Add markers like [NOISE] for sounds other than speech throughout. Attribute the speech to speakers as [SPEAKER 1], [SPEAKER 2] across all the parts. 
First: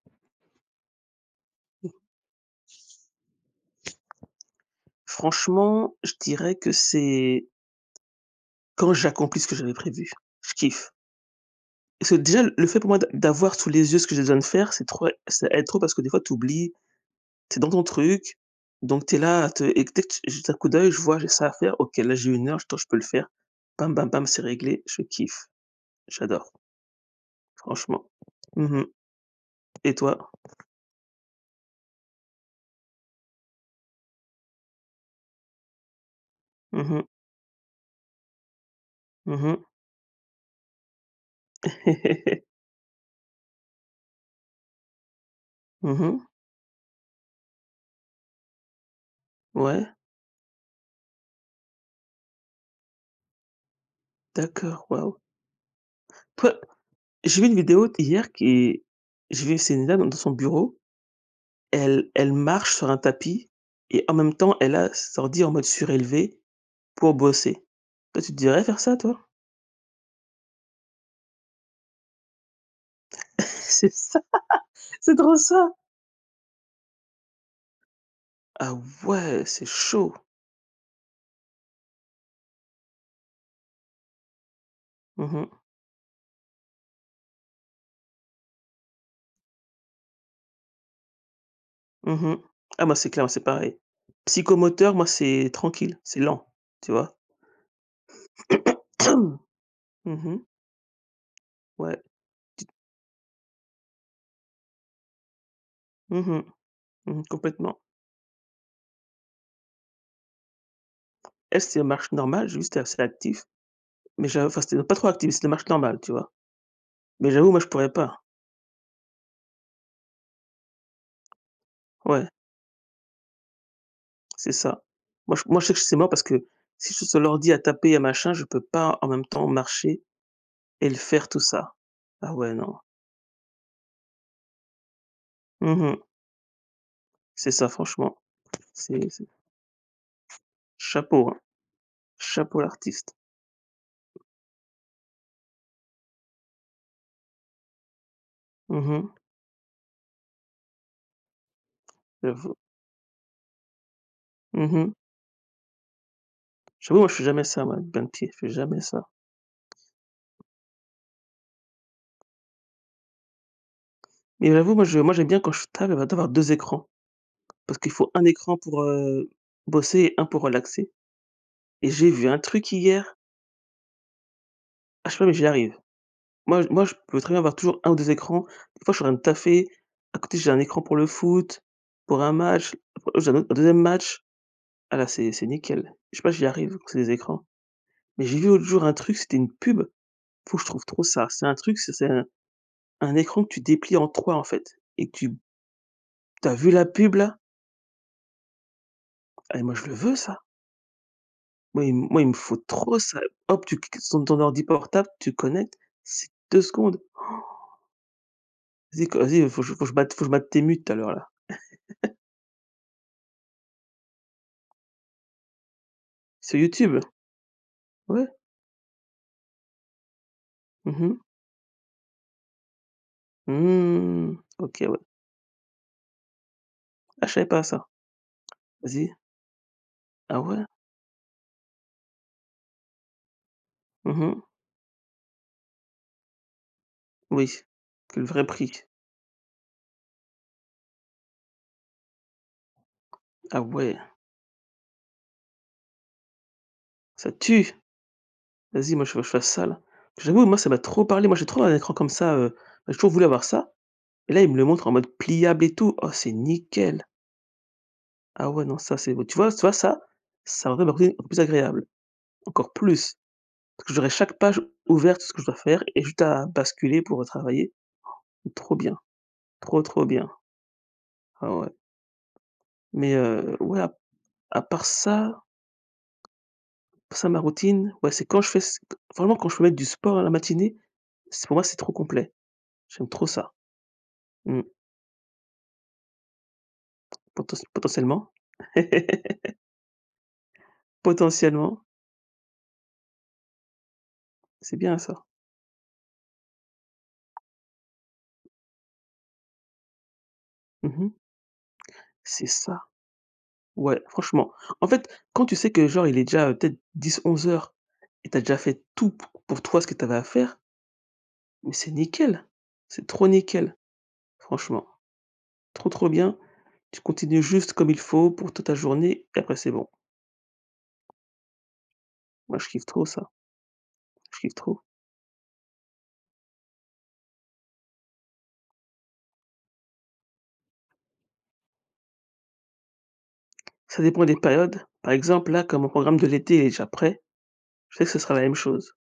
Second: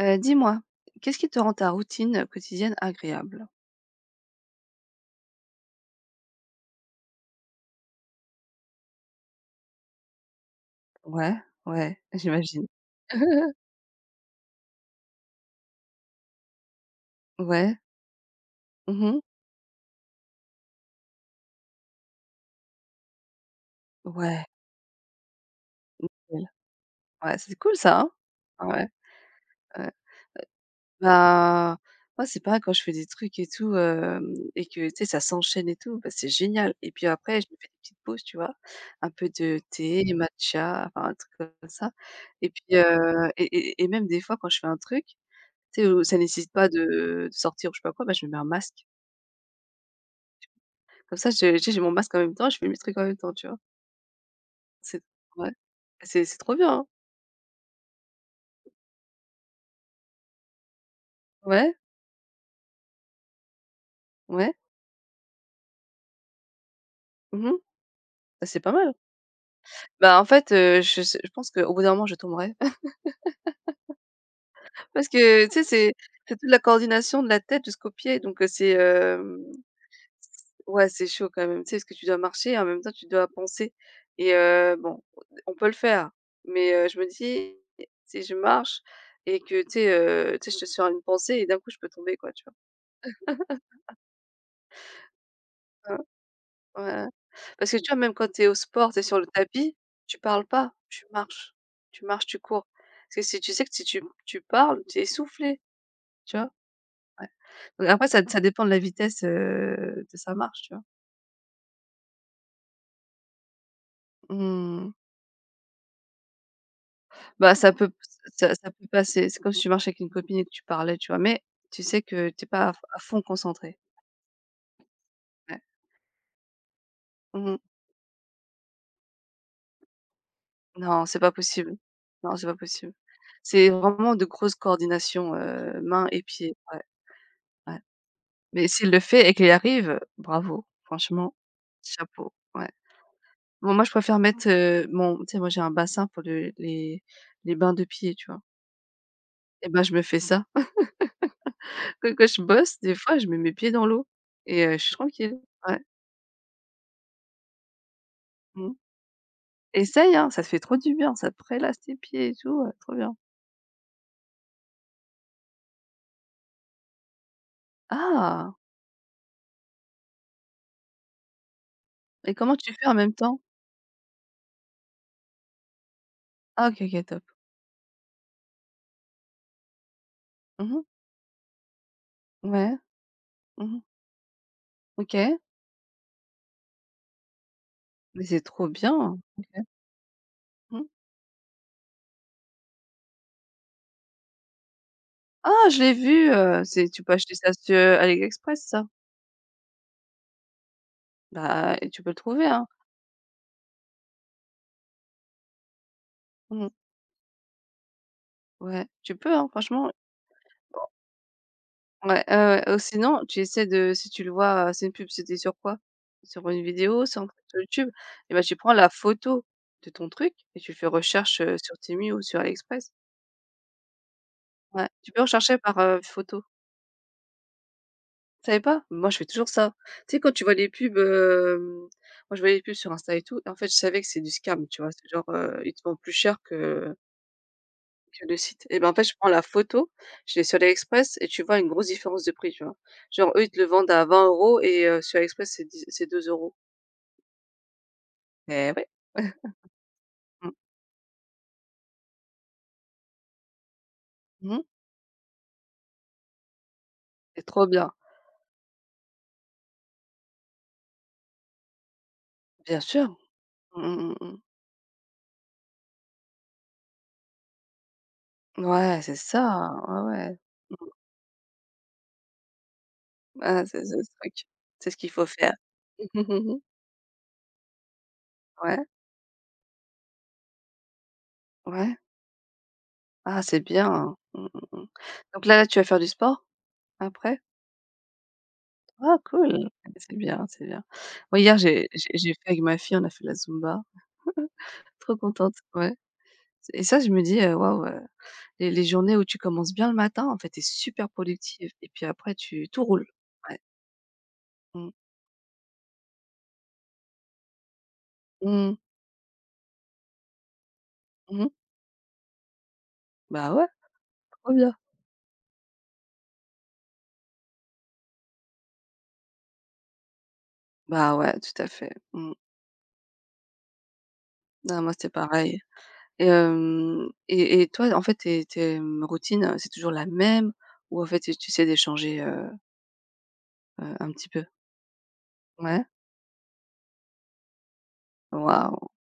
[SPEAKER 1] Dis-moi, qu'est-ce qui te rend ta routine, quotidienne agréable?
[SPEAKER 2] Franchement, je dirais que c'est quand j'accomplis ce que j'avais prévu, je kiffe.
[SPEAKER 1] Ouais, ouais,
[SPEAKER 2] Parce que déjà, le
[SPEAKER 1] j'imagine.
[SPEAKER 2] fait pour moi d'avoir sous
[SPEAKER 1] [LAUGHS]
[SPEAKER 2] les yeux ce que j'ai besoin de faire, c'est trop ça aide trop parce que des fois tu oublies, tu es dans
[SPEAKER 1] Ouais.
[SPEAKER 2] ton truc, donc tu es
[SPEAKER 1] Mmh.
[SPEAKER 2] là à te et que dès que tu jettes un coup d'œil, je vois, j'ai ça à faire, OK, là j'ai une heure, je peux le faire. Bam, bam, bam, c'est
[SPEAKER 1] Ouais,
[SPEAKER 2] réglé, je kiffe,
[SPEAKER 1] cool.
[SPEAKER 2] j'adore,
[SPEAKER 1] Ouais, c'est cool ça,
[SPEAKER 2] franchement.
[SPEAKER 1] hein? Ah
[SPEAKER 2] Mmh.
[SPEAKER 1] ouais, ouais.
[SPEAKER 2] Et toi?
[SPEAKER 1] Bah, moi, c'est pareil quand je fais des trucs et tout, hem et que, tu sais, ça s'enchaîne et tout, bah, c'est génial
[SPEAKER 2] Mmh
[SPEAKER 1] et
[SPEAKER 2] mh.
[SPEAKER 1] puis après, je me fais des petites pauses, tu vois? Un peu de
[SPEAKER 2] Mmh.
[SPEAKER 1] thé, matcha, enfin, un truc comme ça et
[SPEAKER 2] [LAUGHS]
[SPEAKER 1] puis et même des fois, quand je fais un truc, tu sais, où ça nécessite pas de sortir ou je sais pas quoi, bah, je me mets un masque.
[SPEAKER 2] Ouais,
[SPEAKER 1] Comme ça, je tu sais, j'ai mon masque en même temps, je fais mes trucs en même temps, tu vois?
[SPEAKER 2] d'accord,
[SPEAKER 1] C'est
[SPEAKER 2] waouh.
[SPEAKER 1] ouais, c'est trop
[SPEAKER 2] Toi,
[SPEAKER 1] bien, hein.
[SPEAKER 2] j'ai vu une vidéo hier qui est. j'ai vu C'est une dame dans son bureau.
[SPEAKER 1] Ouais,
[SPEAKER 2] Elle marche sur un tapis et en même
[SPEAKER 1] ouais.
[SPEAKER 2] temps, elle a son ordi en mode surélevé pour
[SPEAKER 1] Mmh.
[SPEAKER 2] bosser. Toi, tu te
[SPEAKER 1] Bah, c'est
[SPEAKER 2] dirais
[SPEAKER 1] pas
[SPEAKER 2] faire
[SPEAKER 1] mal.
[SPEAKER 2] ça, toi?
[SPEAKER 1] Bah, en fait, je sais je pense qu'au bout d'un moment, je tomberai.
[SPEAKER 2] [LAUGHS] C'est ça,
[SPEAKER 1] [LAUGHS] Parce
[SPEAKER 2] c'est trop
[SPEAKER 1] que, tu sais,
[SPEAKER 2] ça!
[SPEAKER 1] c'est toute la coordination de la tête jusqu'aux pieds donc c'est,
[SPEAKER 2] Ah ouais, c'est chaud.
[SPEAKER 1] ouais, c'est chaud quand même, tu sais? Parce que tu dois marcher et en même temps, tu dois penser et bon,
[SPEAKER 2] Mmh
[SPEAKER 1] on
[SPEAKER 2] mh.
[SPEAKER 1] peut le faire mais je me dis: «Si je marche et que, tu sais, je suis sur une pensée et d'un coup, je peux tomber, quoi»,
[SPEAKER 2] Mmh.
[SPEAKER 1] tu vois?
[SPEAKER 2] Ah moi, c'est clair, moi, c'est pareil. Psychomoteur, moi, c'est tranquille, c'est lent,
[SPEAKER 1] [LAUGHS]
[SPEAKER 2] tu
[SPEAKER 1] Ouais.
[SPEAKER 2] vois?
[SPEAKER 1] Parce que tu vois, même quand tu es au
[SPEAKER 2] [CLEARS THROAT]
[SPEAKER 1] sport, tu es sur le tapis, tu
[SPEAKER 2] Mmh.
[SPEAKER 1] parles pas, tu marches.
[SPEAKER 2] Ouais.
[SPEAKER 1] Tu marches, tu cours. Parce que si tu sais que si tu parles, tu es essoufflé,
[SPEAKER 2] Mmh
[SPEAKER 1] tu
[SPEAKER 2] mh.
[SPEAKER 1] vois?
[SPEAKER 2] Mmh,
[SPEAKER 1] Ouais.
[SPEAKER 2] complètement.
[SPEAKER 1] Donc après ça dépend de la vitesse, de sa marche, tu vois?
[SPEAKER 2] Elle, c'est marche normale, juste, c'est actif, mais j'avoue enfin, c'était
[SPEAKER 1] Mmh.
[SPEAKER 2] pas trop actif, c'était marche normale, tu vois? Mais j'avoue,
[SPEAKER 1] Bah,
[SPEAKER 2] moi, je
[SPEAKER 1] ça
[SPEAKER 2] pourrais
[SPEAKER 1] peut
[SPEAKER 2] pas.
[SPEAKER 1] ça peut passer. C'est comme si tu marchais avec une copine et que tu parlais, tu vois? Mais tu sais
[SPEAKER 2] Ouais.
[SPEAKER 1] que t'es pas à f à fond concentré.
[SPEAKER 2] C'est ça. Moi, je
[SPEAKER 1] Ouais.
[SPEAKER 2] moi, je sais que c'est mort parce que si je suis sur l'ordi
[SPEAKER 1] Mmh.
[SPEAKER 2] à taper, à machin, je peux pas en même temps marcher et le
[SPEAKER 1] Non, c'est
[SPEAKER 2] faire
[SPEAKER 1] pas
[SPEAKER 2] tout ça.
[SPEAKER 1] possible.
[SPEAKER 2] Ah
[SPEAKER 1] Non, c'est
[SPEAKER 2] ouais,
[SPEAKER 1] pas
[SPEAKER 2] non.
[SPEAKER 1] possible. C'est vraiment de grosses coordinations,
[SPEAKER 2] Mmh mh.
[SPEAKER 1] mains et pieds. Ouais,
[SPEAKER 2] C'est ça
[SPEAKER 1] ouais.
[SPEAKER 2] franchement.
[SPEAKER 1] Mais s'il le
[SPEAKER 2] C'est
[SPEAKER 1] fait et qu'il y arrive, bravo,
[SPEAKER 2] chapeau,
[SPEAKER 1] franchement,
[SPEAKER 2] hein.
[SPEAKER 1] chapeau,
[SPEAKER 2] Chapeau
[SPEAKER 1] ouais.
[SPEAKER 2] l'artiste.
[SPEAKER 1] Bon, moi, je préfère mettre, mon tu sais, moi, j'ai un bassin pour le les bains de pieds, tu vois?
[SPEAKER 2] Mmh mh.
[SPEAKER 1] Et ben, je me fais ça. [LAUGHS] Quand je
[SPEAKER 2] J'avoue.
[SPEAKER 1] bosse, des fois, je mets mes pieds dans l'eau et
[SPEAKER 2] Mmh
[SPEAKER 1] je
[SPEAKER 2] mh.
[SPEAKER 1] suis tranquille. Ouais,
[SPEAKER 2] J'avoue, moi, je fais jamais ça, moi, avec plein de pieds, je fais
[SPEAKER 1] mmh.
[SPEAKER 2] jamais ça.
[SPEAKER 1] Essaye, hein, ça te fait trop du bien, ça prélasse tes pieds et tout, trop bien.
[SPEAKER 2] Mais j'avoue, moi, j'aime bien quand je tape, d'avoir 2 écrans parce qu'il faut un
[SPEAKER 1] Ah!
[SPEAKER 2] écran pour, bosser et un pour relaxer et j'ai vu
[SPEAKER 1] Et
[SPEAKER 2] un
[SPEAKER 1] comment
[SPEAKER 2] truc
[SPEAKER 1] tu fais en même
[SPEAKER 2] hier,
[SPEAKER 1] temps?
[SPEAKER 2] ah je sais pas, mais j'y arrive. Moi j
[SPEAKER 1] Ah OK,
[SPEAKER 2] moi je
[SPEAKER 1] OK,
[SPEAKER 2] peux
[SPEAKER 1] top.
[SPEAKER 2] très bien avoir toujours un ou 2 écrans. Des fois, je suis en train de taffer, à côté j'ai un écran
[SPEAKER 1] Mmh.
[SPEAKER 2] pour le foot, pour un match,
[SPEAKER 1] Ouais.
[SPEAKER 2] après j'ai un autre un 2e
[SPEAKER 1] Mmh.
[SPEAKER 2] match. Ah là, c'est
[SPEAKER 1] OK.
[SPEAKER 2] c'est nickel. Je sais pas, si j'y arrive quand c'est des écrans.
[SPEAKER 1] Mais
[SPEAKER 2] Mais j'ai
[SPEAKER 1] c'est
[SPEAKER 2] vu l'autre
[SPEAKER 1] trop
[SPEAKER 2] jour un truc,
[SPEAKER 1] bien.
[SPEAKER 2] c'était une
[SPEAKER 1] OK.
[SPEAKER 2] pub, faut que je
[SPEAKER 1] Mmh.
[SPEAKER 2] trouve trop ça. C'est un truc, c'est un écran que tu déplies en 3 en fait et tu
[SPEAKER 1] Ah, je l'ai vu,
[SPEAKER 2] tu as vu la
[SPEAKER 1] c'est tu peux
[SPEAKER 2] pub
[SPEAKER 1] acheter
[SPEAKER 2] là?
[SPEAKER 1] ça sur AliExpress, ça?
[SPEAKER 2] Ah et moi je le veux ça.
[SPEAKER 1] Bah,
[SPEAKER 2] Moi il
[SPEAKER 1] et tu
[SPEAKER 2] m-
[SPEAKER 1] peux le
[SPEAKER 2] moi il me
[SPEAKER 1] trouver,
[SPEAKER 2] faut
[SPEAKER 1] hein.
[SPEAKER 2] trop ça. Hop, tu cliques sur ton ordi portable, tu connectes, c'est 2
[SPEAKER 1] Mmh.
[SPEAKER 2] secondes.
[SPEAKER 1] Ouais,
[SPEAKER 2] Vas-y
[SPEAKER 1] tu
[SPEAKER 2] co
[SPEAKER 1] peux, hein,
[SPEAKER 2] vas-y, faut que
[SPEAKER 1] franchement.
[SPEAKER 2] je batte faut que je batte tes mutes tout à l'heure là.
[SPEAKER 1] Ouais, ouais, ouais, ou sinon, tu essaies de si tu le vois, c'est une pub, c'était sur quoi? Sur
[SPEAKER 2] Sur
[SPEAKER 1] une
[SPEAKER 2] YouTube?
[SPEAKER 1] vidéo, sur un truc sur YouTube?
[SPEAKER 2] Ouais.
[SPEAKER 1] Et bah, tu prends la photo de ton truc et tu fais
[SPEAKER 2] Mmh.
[SPEAKER 1] recherche, sur Temu ou sur AliExpress.
[SPEAKER 2] Mmh. OK,
[SPEAKER 1] Ouais,
[SPEAKER 2] ouais.
[SPEAKER 1] tu peux rechercher par, photo.
[SPEAKER 2] Ah, je savais pas ça.
[SPEAKER 1] Tu savais pas? Moi,
[SPEAKER 2] Vas-y.
[SPEAKER 1] je fais toujours ça. Tu sais, quand
[SPEAKER 2] Ah
[SPEAKER 1] tu vois
[SPEAKER 2] ouais?
[SPEAKER 1] les pubs, moi, je vois les pubs sur Insta et tout et en fait, je savais que
[SPEAKER 2] Mmh
[SPEAKER 1] c'est du
[SPEAKER 2] mh.
[SPEAKER 1] scam, tu vois? C'est genre, ils te vendent plus cher que
[SPEAKER 2] Oui, que
[SPEAKER 1] Que
[SPEAKER 2] le
[SPEAKER 1] le
[SPEAKER 2] vrai
[SPEAKER 1] site
[SPEAKER 2] prix.
[SPEAKER 1] et ben, en fait, je prends la photo, je l'ai sur AliExpress et tu vois une grosse différence de prix, tu vois? Genre eux, ils te
[SPEAKER 2] Ah
[SPEAKER 1] le vendent
[SPEAKER 2] ouais,
[SPEAKER 1] à 20 euros et sur AliExpress, c'est dix c'est 2 euros.
[SPEAKER 2] ça tue!
[SPEAKER 1] Eh ouais.
[SPEAKER 2] Vas-y, moi, je faut que je fasse ça, là. J'avoue, moi, ça
[SPEAKER 1] [LAUGHS]
[SPEAKER 2] m'a trop parlé. Moi, j'ai trop un écran comme ça, j'ai toujours voulu avoir ça et là, il
[SPEAKER 1] Mmh
[SPEAKER 2] me
[SPEAKER 1] mh.
[SPEAKER 2] le montre en mode pliable et tout. Oh, c'est nickel!
[SPEAKER 1] C'est trop bien.
[SPEAKER 2] Ah ouais, non, ça, c'est beau. Tu vois ça, ça rendrait ma routine encore plus agréable, encore
[SPEAKER 1] Bien sûr.
[SPEAKER 2] plus,
[SPEAKER 1] Mmh
[SPEAKER 2] parce que j'aurais
[SPEAKER 1] mh, mmh.
[SPEAKER 2] chaque page ouverte, ce que je dois faire et juste à basculer pour, travailler. Trop bien,
[SPEAKER 1] Ouais, c'est ça,
[SPEAKER 2] trop,
[SPEAKER 1] hein.
[SPEAKER 2] trop
[SPEAKER 1] Ouais,
[SPEAKER 2] bien.
[SPEAKER 1] ouais.
[SPEAKER 2] Ah ouais mais
[SPEAKER 1] Ah,
[SPEAKER 2] ouais,
[SPEAKER 1] c'est
[SPEAKER 2] à
[SPEAKER 1] ce truc.
[SPEAKER 2] à part
[SPEAKER 1] C'est ce qu'il faut
[SPEAKER 2] ça.
[SPEAKER 1] faire. [LAUGHS]
[SPEAKER 2] Pour ça, ma routine, ouais, c'est quand je fais c
[SPEAKER 1] Ouais,
[SPEAKER 2] vraiment quand je peux mettre du sport à la matinée, c'est pour moi, c'est trop
[SPEAKER 1] ouais.
[SPEAKER 2] complet. J'aime trop
[SPEAKER 1] Ah,
[SPEAKER 2] ça.
[SPEAKER 1] c'est bien. Mmh
[SPEAKER 2] Mmh.
[SPEAKER 1] mh, mmh. Donc tu vas faire du sport après?
[SPEAKER 2] Potentiellement. [LAUGHS]
[SPEAKER 1] Ah cool. Ouais, c'est bien, c'est bien. Moi, hier,
[SPEAKER 2] Potentiellement,
[SPEAKER 1] j'ai fait avec ma fille, on a fait la Zumba. [LAUGHS]
[SPEAKER 2] c'est bien
[SPEAKER 1] Trop
[SPEAKER 2] ça.
[SPEAKER 1] contente, ouais. Et ça, je me dis, «Waouh, les journées où tu commences bien le matin, en fait, t'es super
[SPEAKER 2] Mmh.
[SPEAKER 1] productive et puis après
[SPEAKER 2] C'est
[SPEAKER 1] tu
[SPEAKER 2] ça.
[SPEAKER 1] tout roule». Ouais.
[SPEAKER 2] Ouais, franchement. En
[SPEAKER 1] Mmh.
[SPEAKER 2] fait, quand tu sais que genre il est déjà, peut-être dix onze heures et t'as déjà
[SPEAKER 1] Mmh.
[SPEAKER 2] fait tout p pour toi ce que t'avais à faire,
[SPEAKER 1] Mmh.
[SPEAKER 2] mais c'est nickel. C'est trop
[SPEAKER 1] Bah, ouais,
[SPEAKER 2] nickel,
[SPEAKER 1] trop bien.
[SPEAKER 2] franchement. Trop, trop bien. Tu continues juste comme il faut pour toute ta journée et après c'est bon.
[SPEAKER 1] Bah, ouais, tout à fait. Mmh.
[SPEAKER 2] Moi, je kiffe trop ça. Je kiffe trop.
[SPEAKER 1] Non, moi, c'était pareil et et toi, en fait, mmh, routines, c'est toujours la même ou en fait, tu essaies d'échanger,
[SPEAKER 2] Ça
[SPEAKER 1] un
[SPEAKER 2] dépend
[SPEAKER 1] petit
[SPEAKER 2] des
[SPEAKER 1] peu?
[SPEAKER 2] périodes. Par exemple, là, comme
[SPEAKER 1] Ouais?
[SPEAKER 2] mon programme de l'été, est déjà prêt, je sais que ce sera la même
[SPEAKER 1] Waouh!
[SPEAKER 2] chose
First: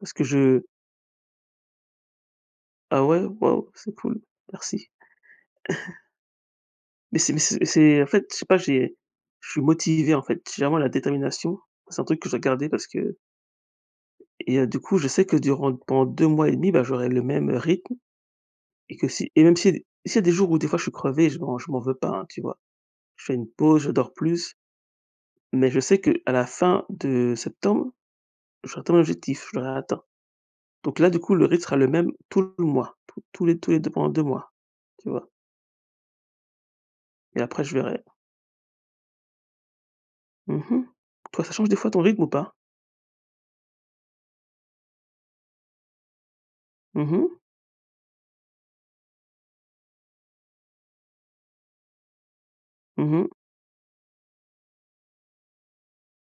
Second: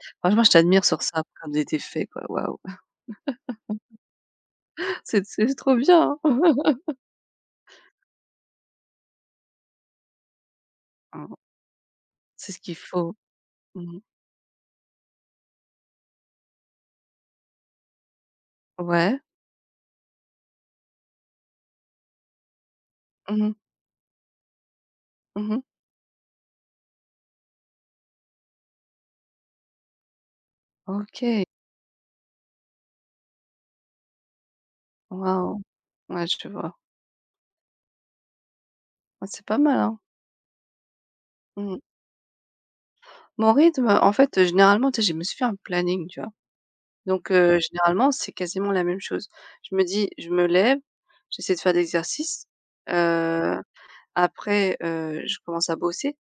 [SPEAKER 2] parce que
[SPEAKER 1] Franchement, je
[SPEAKER 2] je
[SPEAKER 1] t'admire sur ça, comme de tes fait quoi. Waouh!
[SPEAKER 2] ah ouais, waouh, c'est cool, merci.
[SPEAKER 1] [LAUGHS] C'est trop bien, hein.
[SPEAKER 2] Mais c'est en fait, je sais pas, j'ai je suis motivé, en fait. J'ai vraiment la
[SPEAKER 1] Mmh.
[SPEAKER 2] détermination. C'est un truc que je dois
[SPEAKER 1] C'est ce
[SPEAKER 2] garder
[SPEAKER 1] qu'il
[SPEAKER 2] parce que
[SPEAKER 1] faut. Mmh.
[SPEAKER 2] et du coup, je sais que durant pendant 2 mois et demi, bah, j'aurai le même, rythme et que
[SPEAKER 1] Ouais.
[SPEAKER 2] si et même si s'il y a des jours où des fois je suis crevé, je m'en veux pas, hein, tu vois? Je fais
[SPEAKER 1] Mmh
[SPEAKER 2] une
[SPEAKER 1] mh.
[SPEAKER 2] pause, je dors plus,
[SPEAKER 1] Mmh.
[SPEAKER 2] mais je sais que à la fin de septembre, j'aurai atteint mon objectif, je l'aurai atteint. Donc là, du coup,
[SPEAKER 1] OK.
[SPEAKER 2] le rythme sera le même tout le mois, tous les 2 pendant 2 mois, tu vois?
[SPEAKER 1] Waouh! Ouais, je vois.
[SPEAKER 2] Et après, je verrai.
[SPEAKER 1] Ouais, c'est pas mal, hein?
[SPEAKER 2] Mmh mh. Toi, ça change des
[SPEAKER 1] Mmh.
[SPEAKER 2] fois ton rythme ou pas?
[SPEAKER 1] Mon rythme, en fait, généralement, tu sais, je me suis fait un planning, tu vois?
[SPEAKER 2] Mmh
[SPEAKER 1] Donc
[SPEAKER 2] mh.
[SPEAKER 1] généralement, c'est quasiment la même chose. Je me dis: «Je me lève, j'essaie de faire des exercices,
[SPEAKER 2] Mmh mh.
[SPEAKER 1] heu, après, je commence à bosser»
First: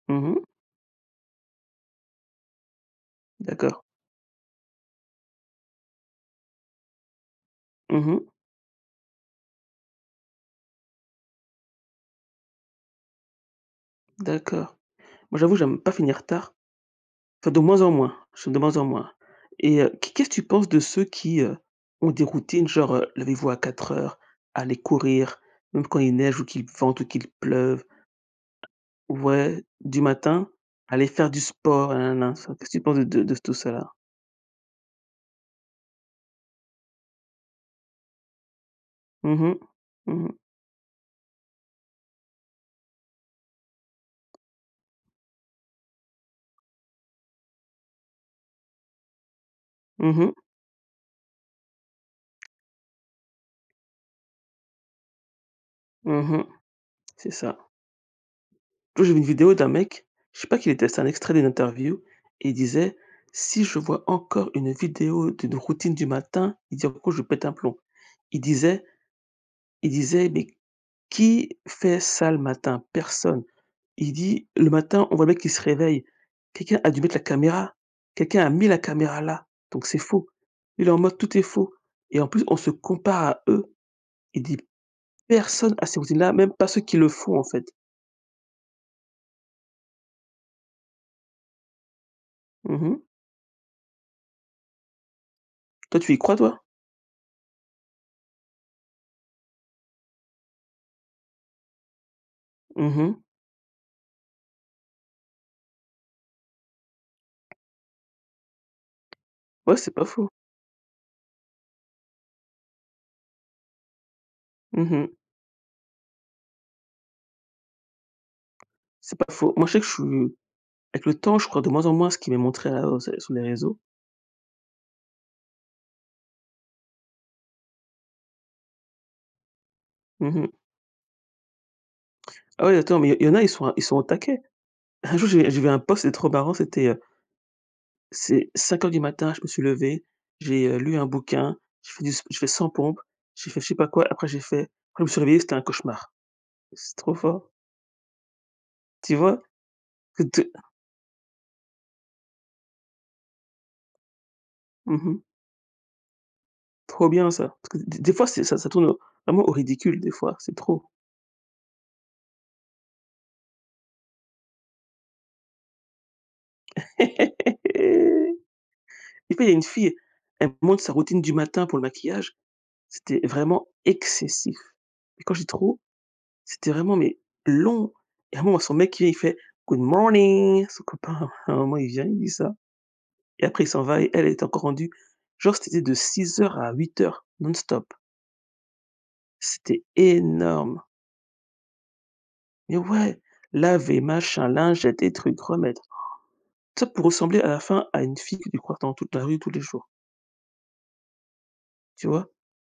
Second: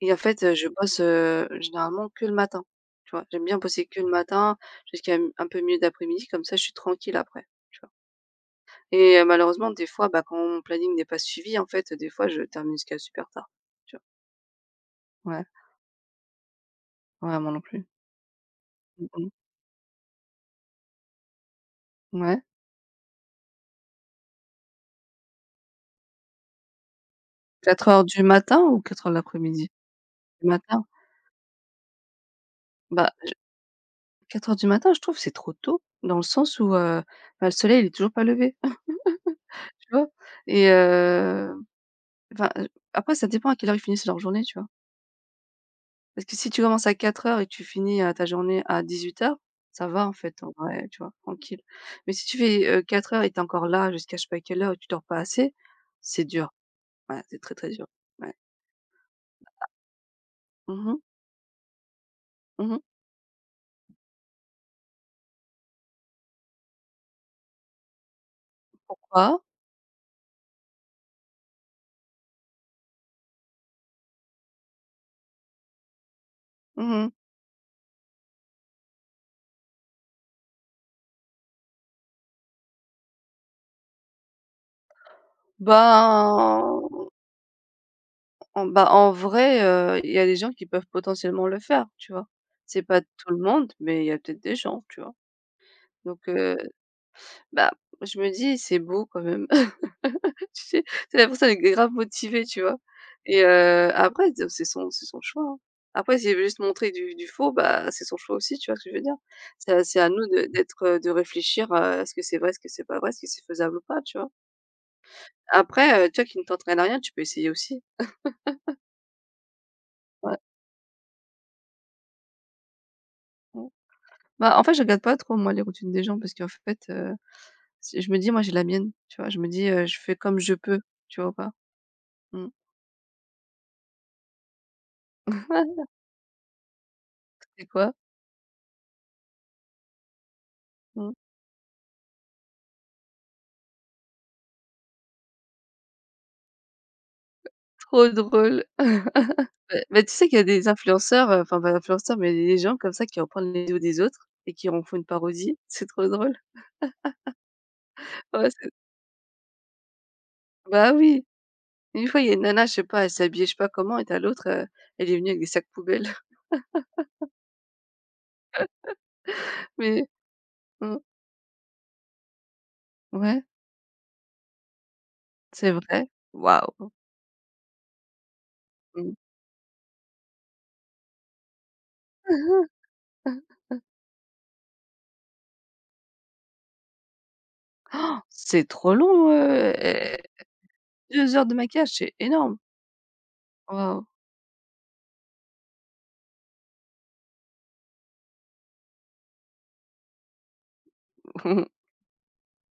[SPEAKER 1] et en
[SPEAKER 2] Mmh mh.
[SPEAKER 1] fait, je bosse, généralement que le matin, tu vois? J'aime bien
[SPEAKER 2] D'accord.
[SPEAKER 1] bosser que le matin jusqu'à m un peu milieu d'après-midi, comme ça je suis tranquille après, tu vois?
[SPEAKER 2] Mmh mh.
[SPEAKER 1] Et malheureusement, des fois, bah, quand mon planning n'est pas suivi, en fait, des fois, je termine jusqu'à super tard, tu
[SPEAKER 2] D'accord.
[SPEAKER 1] vois?
[SPEAKER 2] Moi,
[SPEAKER 1] Ouais.
[SPEAKER 2] j'avoue, j'aime pas finir tard.
[SPEAKER 1] Ouais,
[SPEAKER 2] Enfin,
[SPEAKER 1] moi
[SPEAKER 2] de
[SPEAKER 1] non
[SPEAKER 2] moins
[SPEAKER 1] plus.
[SPEAKER 2] en moins, je de moins en
[SPEAKER 1] Mmh
[SPEAKER 2] moins.
[SPEAKER 1] mh.
[SPEAKER 2] Et qu'est-ce que tu penses de ceux qui, ont des
[SPEAKER 1] Ouais.
[SPEAKER 2] routines genre, levez-vous à 4 heures, allez courir, même quand il neige ou qu'il vente ou qu'il pleuve,
[SPEAKER 1] 4h du matin ou 4h de
[SPEAKER 2] ouais,
[SPEAKER 1] l'après-midi?
[SPEAKER 2] du
[SPEAKER 1] Du
[SPEAKER 2] matin,
[SPEAKER 1] matin.
[SPEAKER 2] aller faire du sport, na na na. Ça, qu'est-ce que tu penses de
[SPEAKER 1] Bah,
[SPEAKER 2] de de tout cela?
[SPEAKER 1] 4 heures du matin, je trouve c'est trop tôt dans le sens où, bah, le soleil il est toujours pas levé, [LAUGHS]
[SPEAKER 2] Mmh mh.
[SPEAKER 1] tu vois?
[SPEAKER 2] Mmh mh.
[SPEAKER 1] Et enfin, après ça dépend à quelle heure ils finissent leur journée, tu vois? Parce que si tu commences à 4 heures et que tu finis, ta journée à 18 heures ça va en
[SPEAKER 2] Mmh mh.
[SPEAKER 1] fait, en vrai, tu vois? Tranquille. Mais si tu fais, 4 heures et tu es encore là jusqu'à je sais pas quelle heure et que tu dors pas assez, c'est
[SPEAKER 2] Mmh mh.
[SPEAKER 1] dur. Ouais,
[SPEAKER 2] C'est
[SPEAKER 1] c'est très,
[SPEAKER 2] ça.
[SPEAKER 1] très dur. Ouais.
[SPEAKER 2] L'autre jour, j'ai vu une vidéo d'un mec, je sais pas qu'il
[SPEAKER 1] Mmh
[SPEAKER 2] était
[SPEAKER 1] mh.
[SPEAKER 2] c'est un extrait d'une interview et il
[SPEAKER 1] Mmh mh.
[SPEAKER 2] disait: «Si je vois encore une vidéo d'une routine du matin», il dit: «En gros, je pète un plomb». Il disait
[SPEAKER 1] Pourquoi?
[SPEAKER 2] il disait: «Mais qui fait ça le matin? Personne». Il dit: «Le matin, on voit le mec qui se réveille. Quelqu'un a
[SPEAKER 1] Mmh
[SPEAKER 2] dû mettre la
[SPEAKER 1] mh.
[SPEAKER 2] caméra. Quelqu'un a mis la caméra là, donc c'est faux». Il est en mode: «Tout est faux» et en plus, on se compare à eux. Il dit: «Personne a ces routines-là, même
[SPEAKER 1] Bah
[SPEAKER 2] pas ceux qui le font, en fait».
[SPEAKER 1] en vrai, il y a des gens qui peuvent potentiellement le faire, tu vois?
[SPEAKER 2] Mmh
[SPEAKER 1] C'est pas
[SPEAKER 2] mh.
[SPEAKER 1] tout le monde, mais il y a peut-être des gens, tu vois?
[SPEAKER 2] Toi, tu y
[SPEAKER 1] Donc
[SPEAKER 2] crois, toi?
[SPEAKER 1] bah, je me dis: «C'est beau quand même». [LAUGHS] Tu sais? C'est sais, la personne est grave motivée, tu vois?
[SPEAKER 2] Mmh mh.
[SPEAKER 1] Et après de c'est son choix, hein. Après s'il veut juste montrer du faux, bah, c'est son choix aussi, tu vois ce que je veux dire? C'est
[SPEAKER 2] Ouais,
[SPEAKER 1] à
[SPEAKER 2] c'est pas
[SPEAKER 1] nous
[SPEAKER 2] faux.
[SPEAKER 1] de d'être, de réfléchir à ce que c'est vrai, ce que c'est pas vrai, ce que c'est faisable ou pas, tu vois?
[SPEAKER 2] Mmh mh.
[SPEAKER 1] Après, toi qui ne t'entraînes à rien, tu peux essayer aussi.
[SPEAKER 2] C'est pas faux. Moi, je sais que je suis
[SPEAKER 1] Ouais.
[SPEAKER 2] avec le temps, je crois de moins en moins ce qui m'est montré à sur les réseaux.
[SPEAKER 1] Bah, en fait, je regarde pas trop moi les routines des gens parce qu'en fait, c'est je me dis moi j'ai la mienne, tu vois? Je me dis, «Je fais
[SPEAKER 2] Mmh
[SPEAKER 1] comme
[SPEAKER 2] mh.
[SPEAKER 1] je peux», tu vois ou pas? Mmh.
[SPEAKER 2] Ah ouais, attends, mais il y en a, ils sont au taquet. Un jour, j'ai vu un
[SPEAKER 1] [LAUGHS]
[SPEAKER 2] post, c'était trop marrant, c'était,
[SPEAKER 1] C'est quoi?
[SPEAKER 2] c'est 5 heures du matin, je me suis levé, j'ai, lu un
[SPEAKER 1] Mmh,
[SPEAKER 2] bouquin, j'ai fait 100 pompes, j'ai fait je sais pas quoi, après j'ai fait après je me suis réveillé, c'était un cauchemar. C'est trop fort.
[SPEAKER 1] trop drôle.
[SPEAKER 2] Tu vois?
[SPEAKER 1] Mais beh, tu
[SPEAKER 2] Que
[SPEAKER 1] sais qu'il y a
[SPEAKER 2] t
[SPEAKER 1] des influenceurs, enfin pas des influenceurs, mais des gens comme ça qui reprennent les vidéos des autres et qui en
[SPEAKER 2] Mmh
[SPEAKER 1] font une
[SPEAKER 2] mh.
[SPEAKER 1] parodie. [LAUGHS] C'est trop drôle.
[SPEAKER 2] Trop bien ça. Parce que des fois, c'est
[SPEAKER 1] Ouais,
[SPEAKER 2] ça ça
[SPEAKER 1] c'est
[SPEAKER 2] tourne au vraiment au ridicule des fois, c'est trop.
[SPEAKER 1] bah oui, une fois il y a une nana, je sais pas, elle s'habillait je sais pas comment et à l'autre, elle est venue avec des sacs poubelles.
[SPEAKER 2] [LAUGHS] Des fois, il y a une
[SPEAKER 1] [LAUGHS]
[SPEAKER 2] fille,
[SPEAKER 1] Mais
[SPEAKER 2] elle me montre sa
[SPEAKER 1] mmh,
[SPEAKER 2] routine du matin pour le maquillage, c'était
[SPEAKER 1] ouais,
[SPEAKER 2] vraiment excessif. Et quand je dis
[SPEAKER 1] c'est
[SPEAKER 2] trop,
[SPEAKER 1] vrai.
[SPEAKER 2] c'était
[SPEAKER 1] Waouh!
[SPEAKER 2] vraiment, mais long. Et à un moment, son mec, il vient,
[SPEAKER 1] Mmh.
[SPEAKER 2] il fait: «Good morning», son copain, [LAUGHS] à un moment, il vient, il dit ça
[SPEAKER 1] [LAUGHS]
[SPEAKER 2] et après il s'en va et elle, elle était encore rendue. Genre, c'était de 6 heures à 8 heures non-stop.
[SPEAKER 1] C'est trop long, heu.
[SPEAKER 2] C'était énorme.
[SPEAKER 1] 2 heures de maquillage, c'est énorme!
[SPEAKER 2] Mais ouais, laver,
[SPEAKER 1] Waouh!
[SPEAKER 2] machin, lingette, des trucs, remettre. Tout ça pour ressembler à la fin à une fille que tu croises dans toute la rue tous les jours,
[SPEAKER 1] [LAUGHS]
[SPEAKER 2] tu vois?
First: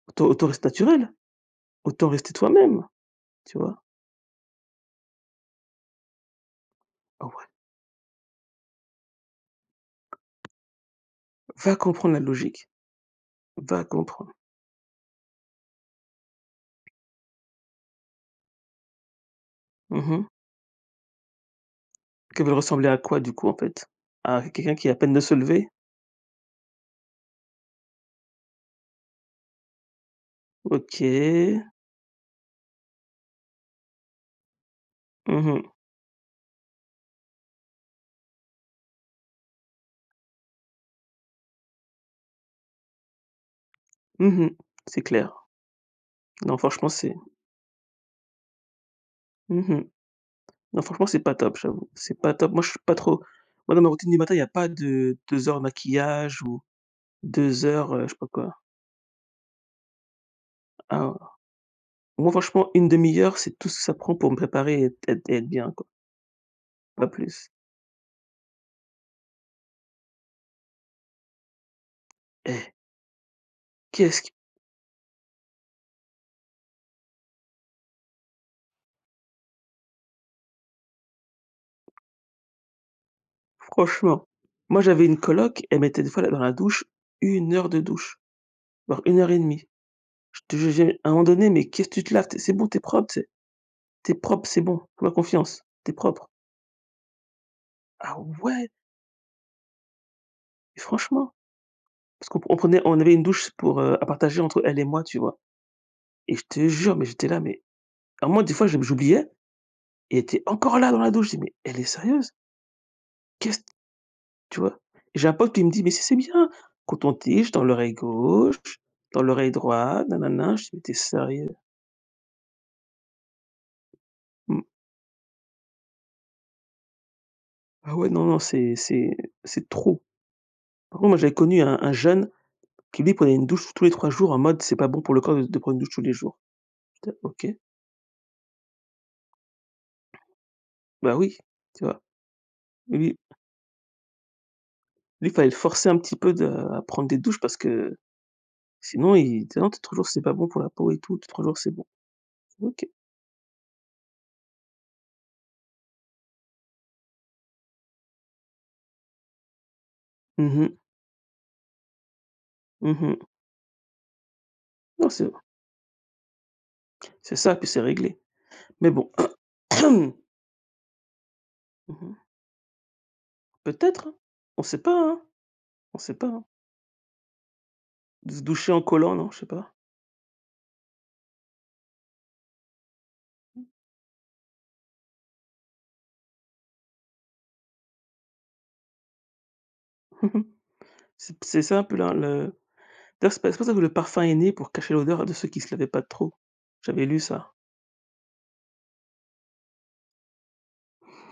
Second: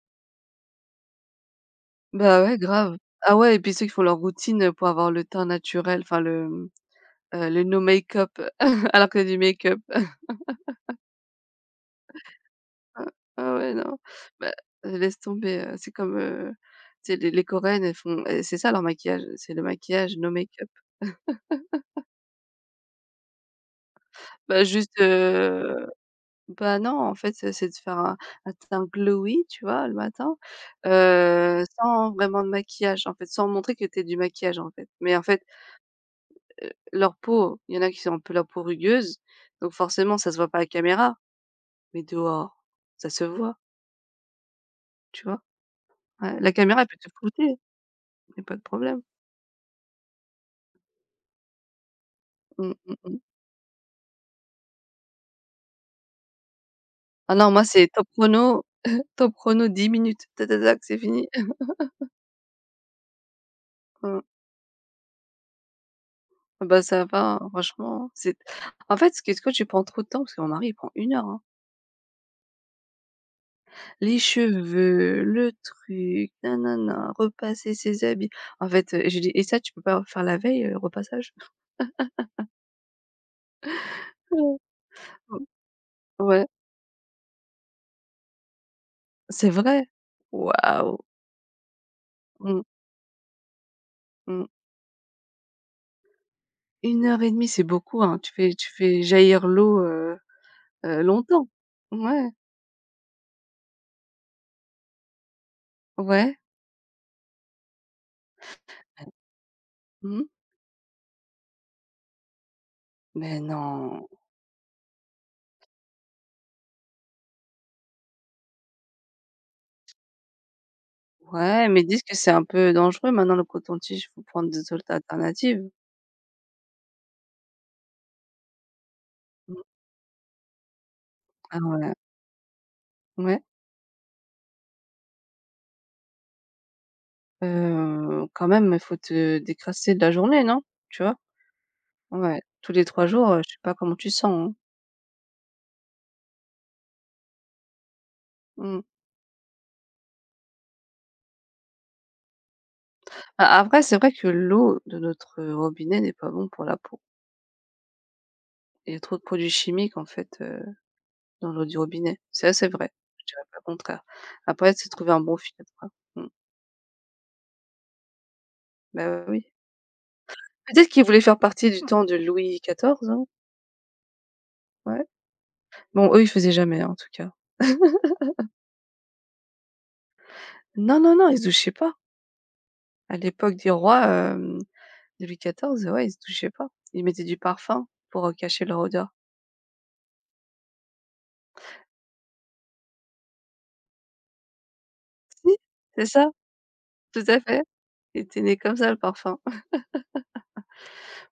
[SPEAKER 2] Autant rester naturel, autant rester
[SPEAKER 1] Bah, ouais,
[SPEAKER 2] toi-même,
[SPEAKER 1] grave. Ah ouais
[SPEAKER 2] tu
[SPEAKER 1] et puis
[SPEAKER 2] vois?
[SPEAKER 1] ceux qui font leur routine, pour avoir le teint naturel, enfin le, mmh,
[SPEAKER 2] Ah ouais.
[SPEAKER 1] le no make-up. [LAUGHS] Alors que y du make-up. [LAUGHS]
[SPEAKER 2] Va comprendre la logique,
[SPEAKER 1] Ah ouais,
[SPEAKER 2] va
[SPEAKER 1] non,
[SPEAKER 2] comprendre.
[SPEAKER 1] bah, laisse tomber, c'est comme, tu sais les coréennes, elles font et c'est ça leur maquillage, c'est le
[SPEAKER 2] Mmh
[SPEAKER 1] maquillage
[SPEAKER 2] mh.
[SPEAKER 1] no make-up.
[SPEAKER 2] Qu'elle veut ressembler à quoi du coup, en fait? À
[SPEAKER 1] Bah,
[SPEAKER 2] quelqu'un qui est à
[SPEAKER 1] juste,
[SPEAKER 2] peine de se lever?
[SPEAKER 1] bah, non, en fait, c'est de faire un teint glowy, tu vois, le matin,
[SPEAKER 2] OK. Mmh
[SPEAKER 1] sans vraiment de maquillage, en fait, sans montrer que t'es du maquillage, en fait. Mais en fait
[SPEAKER 2] mh.
[SPEAKER 1] leur peau, il y en a qui ont un peu la peau rugueuse, donc forcément ça se voit pas à la caméra, mais dehors, ça se voit,
[SPEAKER 2] Mmh. C'est
[SPEAKER 1] tu vois?
[SPEAKER 2] clair.
[SPEAKER 1] Ouais, la
[SPEAKER 2] Non
[SPEAKER 1] caméra
[SPEAKER 2] franchement
[SPEAKER 1] elle peut te
[SPEAKER 2] c'est
[SPEAKER 1] flouter, il y a pas de problème.
[SPEAKER 2] mmh Non franchement c'est pas top, j'avoue. C'est pas top. Moi je
[SPEAKER 1] Mmh,
[SPEAKER 2] suis pas
[SPEAKER 1] mmh, mmh.
[SPEAKER 2] trop Moi dans ma routine du matin, il y a pas de 2 heures de maquillage ou
[SPEAKER 1] Ah non, moi
[SPEAKER 2] 2
[SPEAKER 1] c'est
[SPEAKER 2] heures, je
[SPEAKER 1] top
[SPEAKER 2] sais pas quoi.
[SPEAKER 1] chrono, [LAUGHS] top chrono 10 minutes, ta ta tac, c'est fini.
[SPEAKER 2] Ah, moi franchement une demi heure, c'est tout ce que ça prend
[SPEAKER 1] Mmh.
[SPEAKER 2] pour me préparer et être bien quoi,
[SPEAKER 1] Ah bah, ça
[SPEAKER 2] pas
[SPEAKER 1] va,
[SPEAKER 2] plus.
[SPEAKER 1] hein, franchement, c'est en fait, qu'est-ce que tu prends trop de temps? Parce que mon mari il prend 1 heure, hein.
[SPEAKER 2] Eh,
[SPEAKER 1] Les
[SPEAKER 2] qu'est-ce qui
[SPEAKER 1] cheveux, le truc, na na repasser ses habits. En fait, je lui dis: «Et ça, tu peux pas faire la veille, le repassage?»
[SPEAKER 2] franchement,
[SPEAKER 1] Mmh.
[SPEAKER 2] moi j'avais une coloc, elle mettait des fois là dans
[SPEAKER 1] Ouais.
[SPEAKER 2] la douche 1 heure de douche. Genre une heure et
[SPEAKER 1] C'est
[SPEAKER 2] demie.
[SPEAKER 1] vrai?
[SPEAKER 2] Je te jure,
[SPEAKER 1] Waouh!
[SPEAKER 2] j'ai à un moment donné, mais qu'est-ce que tu te laves? Tu C'est
[SPEAKER 1] Mmh,
[SPEAKER 2] bon, t'es propre, t'es es
[SPEAKER 1] mmh.
[SPEAKER 2] propre, c'est bon, fais-moi confiance, t'es propre.
[SPEAKER 1] 1 heure et demie, c'est beaucoup, hein.
[SPEAKER 2] Ah
[SPEAKER 1] Tu fais
[SPEAKER 2] ouais,
[SPEAKER 1] tu fais jaillir l'eau,
[SPEAKER 2] mais franchement,
[SPEAKER 1] longtemps.
[SPEAKER 2] parce
[SPEAKER 1] Ouais,
[SPEAKER 2] qu'on prenait on avait une douche pour, à partager entre elle et moi, tu vois? Et
[SPEAKER 1] ouais.
[SPEAKER 2] je te jure, mais j'étais là, mais à un des fois, je j'oubliais et elle
[SPEAKER 1] Mmh.
[SPEAKER 2] était encore là dans la douche. Je dis: «Mais elle est sérieuse?
[SPEAKER 1] Mais
[SPEAKER 2] Qu'est-ce»
[SPEAKER 1] non.
[SPEAKER 2] tu vois? Et j'ai un pote qui me dit: «Mais si, c'est bien, coton-tige dans l'oreille gauche, dans l'oreille droite, nanana». Je dis: «Mais tu sérieux?»
[SPEAKER 1] Ouais, mais ils disent que c'est un peu dangereux maintenant le coton-tige, faut prendre
[SPEAKER 2] Mmh.
[SPEAKER 1] des autres alternatives.
[SPEAKER 2] Ah ouais, non, non, c'est c'est
[SPEAKER 1] Mmh.
[SPEAKER 2] c'est trop. Par contre, moi, j'avais
[SPEAKER 1] Ah
[SPEAKER 2] connu un
[SPEAKER 1] ouais,
[SPEAKER 2] jeune qui lui prenait
[SPEAKER 1] ouais.
[SPEAKER 2] une douche tous les 3 jours en mode: «C'est pas bon pour le corps de prendre une douche tous les jours». J'étais: «OK,
[SPEAKER 1] Quand même, il faut te décrasser de la journée, non? Tu
[SPEAKER 2] bah,
[SPEAKER 1] vois?
[SPEAKER 2] oui», tu vois?
[SPEAKER 1] Ouais, tous les 3
[SPEAKER 2] Lui
[SPEAKER 1] jours, je sais pas comment tu sens, hein.
[SPEAKER 2] lui, fallait le forcer un petit peu de à prendre des douches parce que
[SPEAKER 1] Mmh.
[SPEAKER 2] sinon il disait: «Non, tous les trois jours, c'est pas bon pour la peau et tout, tous les 3 jours, c'est bon». OK.
[SPEAKER 1] A après, c'est vrai que l'eau de notre robinet n'est pas bon pour la peau. Il y a trop de produits chimiques en fait,
[SPEAKER 2] Mmh mh.
[SPEAKER 1] dans l'eau du robinet. Ça, c'est vrai,
[SPEAKER 2] Mmh
[SPEAKER 1] je
[SPEAKER 2] mh.
[SPEAKER 1] dirais pas le contraire. Après, c'est
[SPEAKER 2] Non,
[SPEAKER 1] trouver un
[SPEAKER 2] c'est
[SPEAKER 1] bon filtre, hein. Mmh.
[SPEAKER 2] c'est ça, puis c'est réglé. Mais bon,
[SPEAKER 1] Bah, oui.
[SPEAKER 2] [CLEARS THROAT] mmh
[SPEAKER 1] Peut-être qu'ils voulaient faire partie du temps
[SPEAKER 2] mh,
[SPEAKER 1] de Louis quatorze, hein?
[SPEAKER 2] peut-être, hein? On sait pas,
[SPEAKER 1] Ouais.
[SPEAKER 2] hein? On
[SPEAKER 1] Bon,
[SPEAKER 2] sait
[SPEAKER 1] eux, ils
[SPEAKER 2] pas, hein?
[SPEAKER 1] faisaient jamais, hein, en tout cas.
[SPEAKER 2] De se doucher en collant, non, je sais pas.
[SPEAKER 1] Non, non, non, ils se douchaient pas. À l'époque des rois, de Louis quatorze, ouais, ils se douchaient pas. Ils mettaient du parfum pour, cacher leur odeur.
[SPEAKER 2] [LAUGHS] C'est ça un peu la le d'ailleurs, c'est pas c'est pour ça que le parfum est né pour cacher l'odeur de ceux
[SPEAKER 1] Si,
[SPEAKER 2] qui se lavaient pas
[SPEAKER 1] c'est ça,
[SPEAKER 2] trop. J'avais lu
[SPEAKER 1] tout à
[SPEAKER 2] ça.
[SPEAKER 1] fait. Il était né comme ça, le parfum,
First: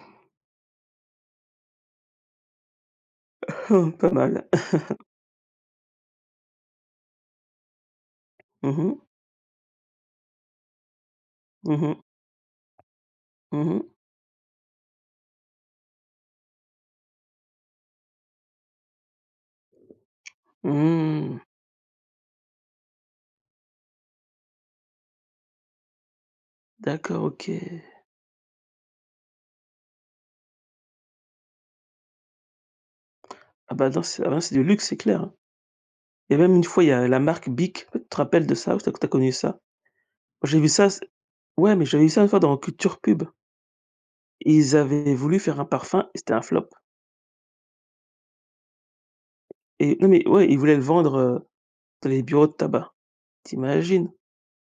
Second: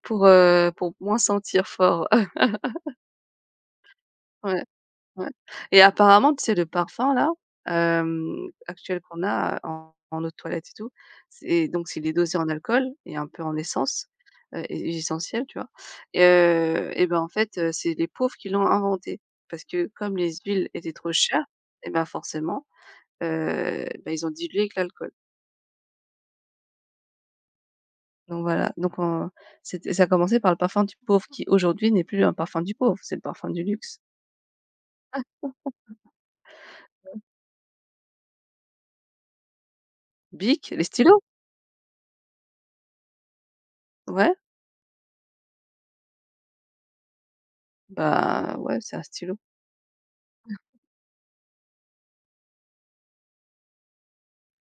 [SPEAKER 1] pour moins sentir fort. [LAUGHS]
[SPEAKER 2] [LAUGHS] Pas mal.
[SPEAKER 1] Ouais. Ouais et apparemment, tu sais, le parfum là,
[SPEAKER 2] Mmh mh.
[SPEAKER 1] actuel qu'on a, en eau de toilette et tout, c'est
[SPEAKER 2] Mmh
[SPEAKER 1] donc
[SPEAKER 2] mh.
[SPEAKER 1] s'il est dosé en alcool et un peu en
[SPEAKER 2] Mmh mh.
[SPEAKER 1] essence, et essentiel, tu vois? Et ben, en fait, c'est les pauvres qui l'ont inventé parce que comme les huiles étaient trop
[SPEAKER 2] Mmh.
[SPEAKER 1] chères et ben, forcément, bah, ils ont dilué avec l'alcool.
[SPEAKER 2] D'accord, OK.
[SPEAKER 1] Donc voilà, donc on c'était ça a commencé par le parfum du pauvre qui aujourd'hui n'est plus un parfum du pauvre, c'est le parfum du
[SPEAKER 2] Ah bah,
[SPEAKER 1] luxe.
[SPEAKER 2] attends, c'est ah bah, c'est du luxe, c'est clair, hein. Et même une fois, il y a la marque Bic, tu te rappelles de ça? Ou tu as connu ça? Moi, J'ai vu
[SPEAKER 1] BIC, les
[SPEAKER 2] ça c
[SPEAKER 1] stylos,
[SPEAKER 2] ouais, mais j'avais vu ça une fois dans Culture Pub.
[SPEAKER 1] ouais,
[SPEAKER 2] Ils avaient voulu faire un parfum et c'était un flop.
[SPEAKER 1] bah, ouais, c'est un stylo.
[SPEAKER 2] Et non, mais ouais, ils voulaient le vendre, dans les bureaux de tabac. Tu imagines?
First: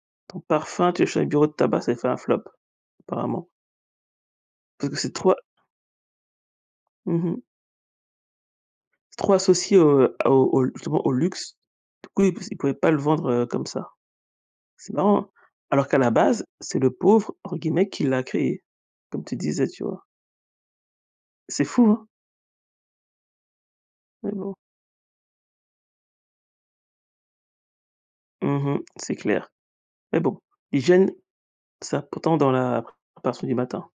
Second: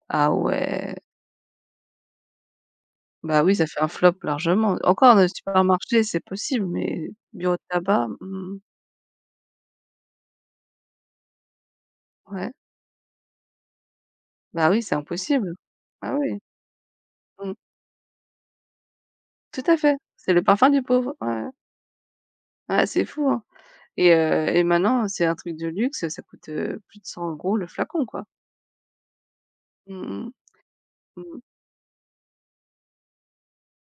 [SPEAKER 1] Ah
[SPEAKER 2] Ton parfum,
[SPEAKER 1] ouais,
[SPEAKER 2] tu l'achètes dans les bureaux de tabac, ça fait un flop
[SPEAKER 1] bah
[SPEAKER 2] apparemment.
[SPEAKER 1] oui, ça fait un flop largement.
[SPEAKER 2] Parce que c'est
[SPEAKER 1] Encore dans le
[SPEAKER 2] trop a
[SPEAKER 1] supermarché, c'est possible, mais
[SPEAKER 2] mmh mh,
[SPEAKER 1] bureau de tabac, mmh,
[SPEAKER 2] c'est trop associé au, justement au luxe. Du coup, ils p
[SPEAKER 1] ouais.
[SPEAKER 2] ils pouvaient pas le vendre, comme ça.
[SPEAKER 1] Bah oui,
[SPEAKER 2] C'est
[SPEAKER 1] c'est
[SPEAKER 2] marrant.
[SPEAKER 1] impossible.
[SPEAKER 2] Alors qu'à la
[SPEAKER 1] Ah oui,
[SPEAKER 2] base, c'est le «pauvre»
[SPEAKER 1] mmh,
[SPEAKER 2] entre guillemets qui l'a créé, comme tu
[SPEAKER 1] tout
[SPEAKER 2] disais,
[SPEAKER 1] à
[SPEAKER 2] tu
[SPEAKER 1] fait.
[SPEAKER 2] vois?
[SPEAKER 1] C'est le parfum du pauvre. Ouais, ouais.
[SPEAKER 2] C'est fou, hein?
[SPEAKER 1] Ah, c'est fou, hein
[SPEAKER 2] Mais bon.
[SPEAKER 1] et maintenant, c'est un truc de luxe, ça coûte, plus de 100 € le flacon, quoi.
[SPEAKER 2] Mmh. C'est clair.
[SPEAKER 1] Mmh
[SPEAKER 2] Mais
[SPEAKER 1] mh.
[SPEAKER 2] bon, l'hygiène,
[SPEAKER 1] Mmh.
[SPEAKER 2] ça pourtant dans la préparation du matin.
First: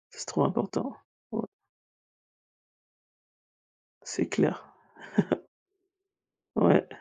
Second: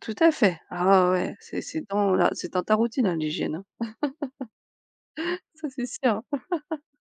[SPEAKER 1] Tout
[SPEAKER 2] C'est
[SPEAKER 1] à
[SPEAKER 2] trop
[SPEAKER 1] fait.
[SPEAKER 2] important.
[SPEAKER 1] Ah ouais, ouais,
[SPEAKER 2] Ouais,
[SPEAKER 1] c'est dans la c'est dans ta routine, hein, l'hygiène, hein.
[SPEAKER 2] c'est clair.
[SPEAKER 1] Ça, c'est sûr.
[SPEAKER 2] Ouais.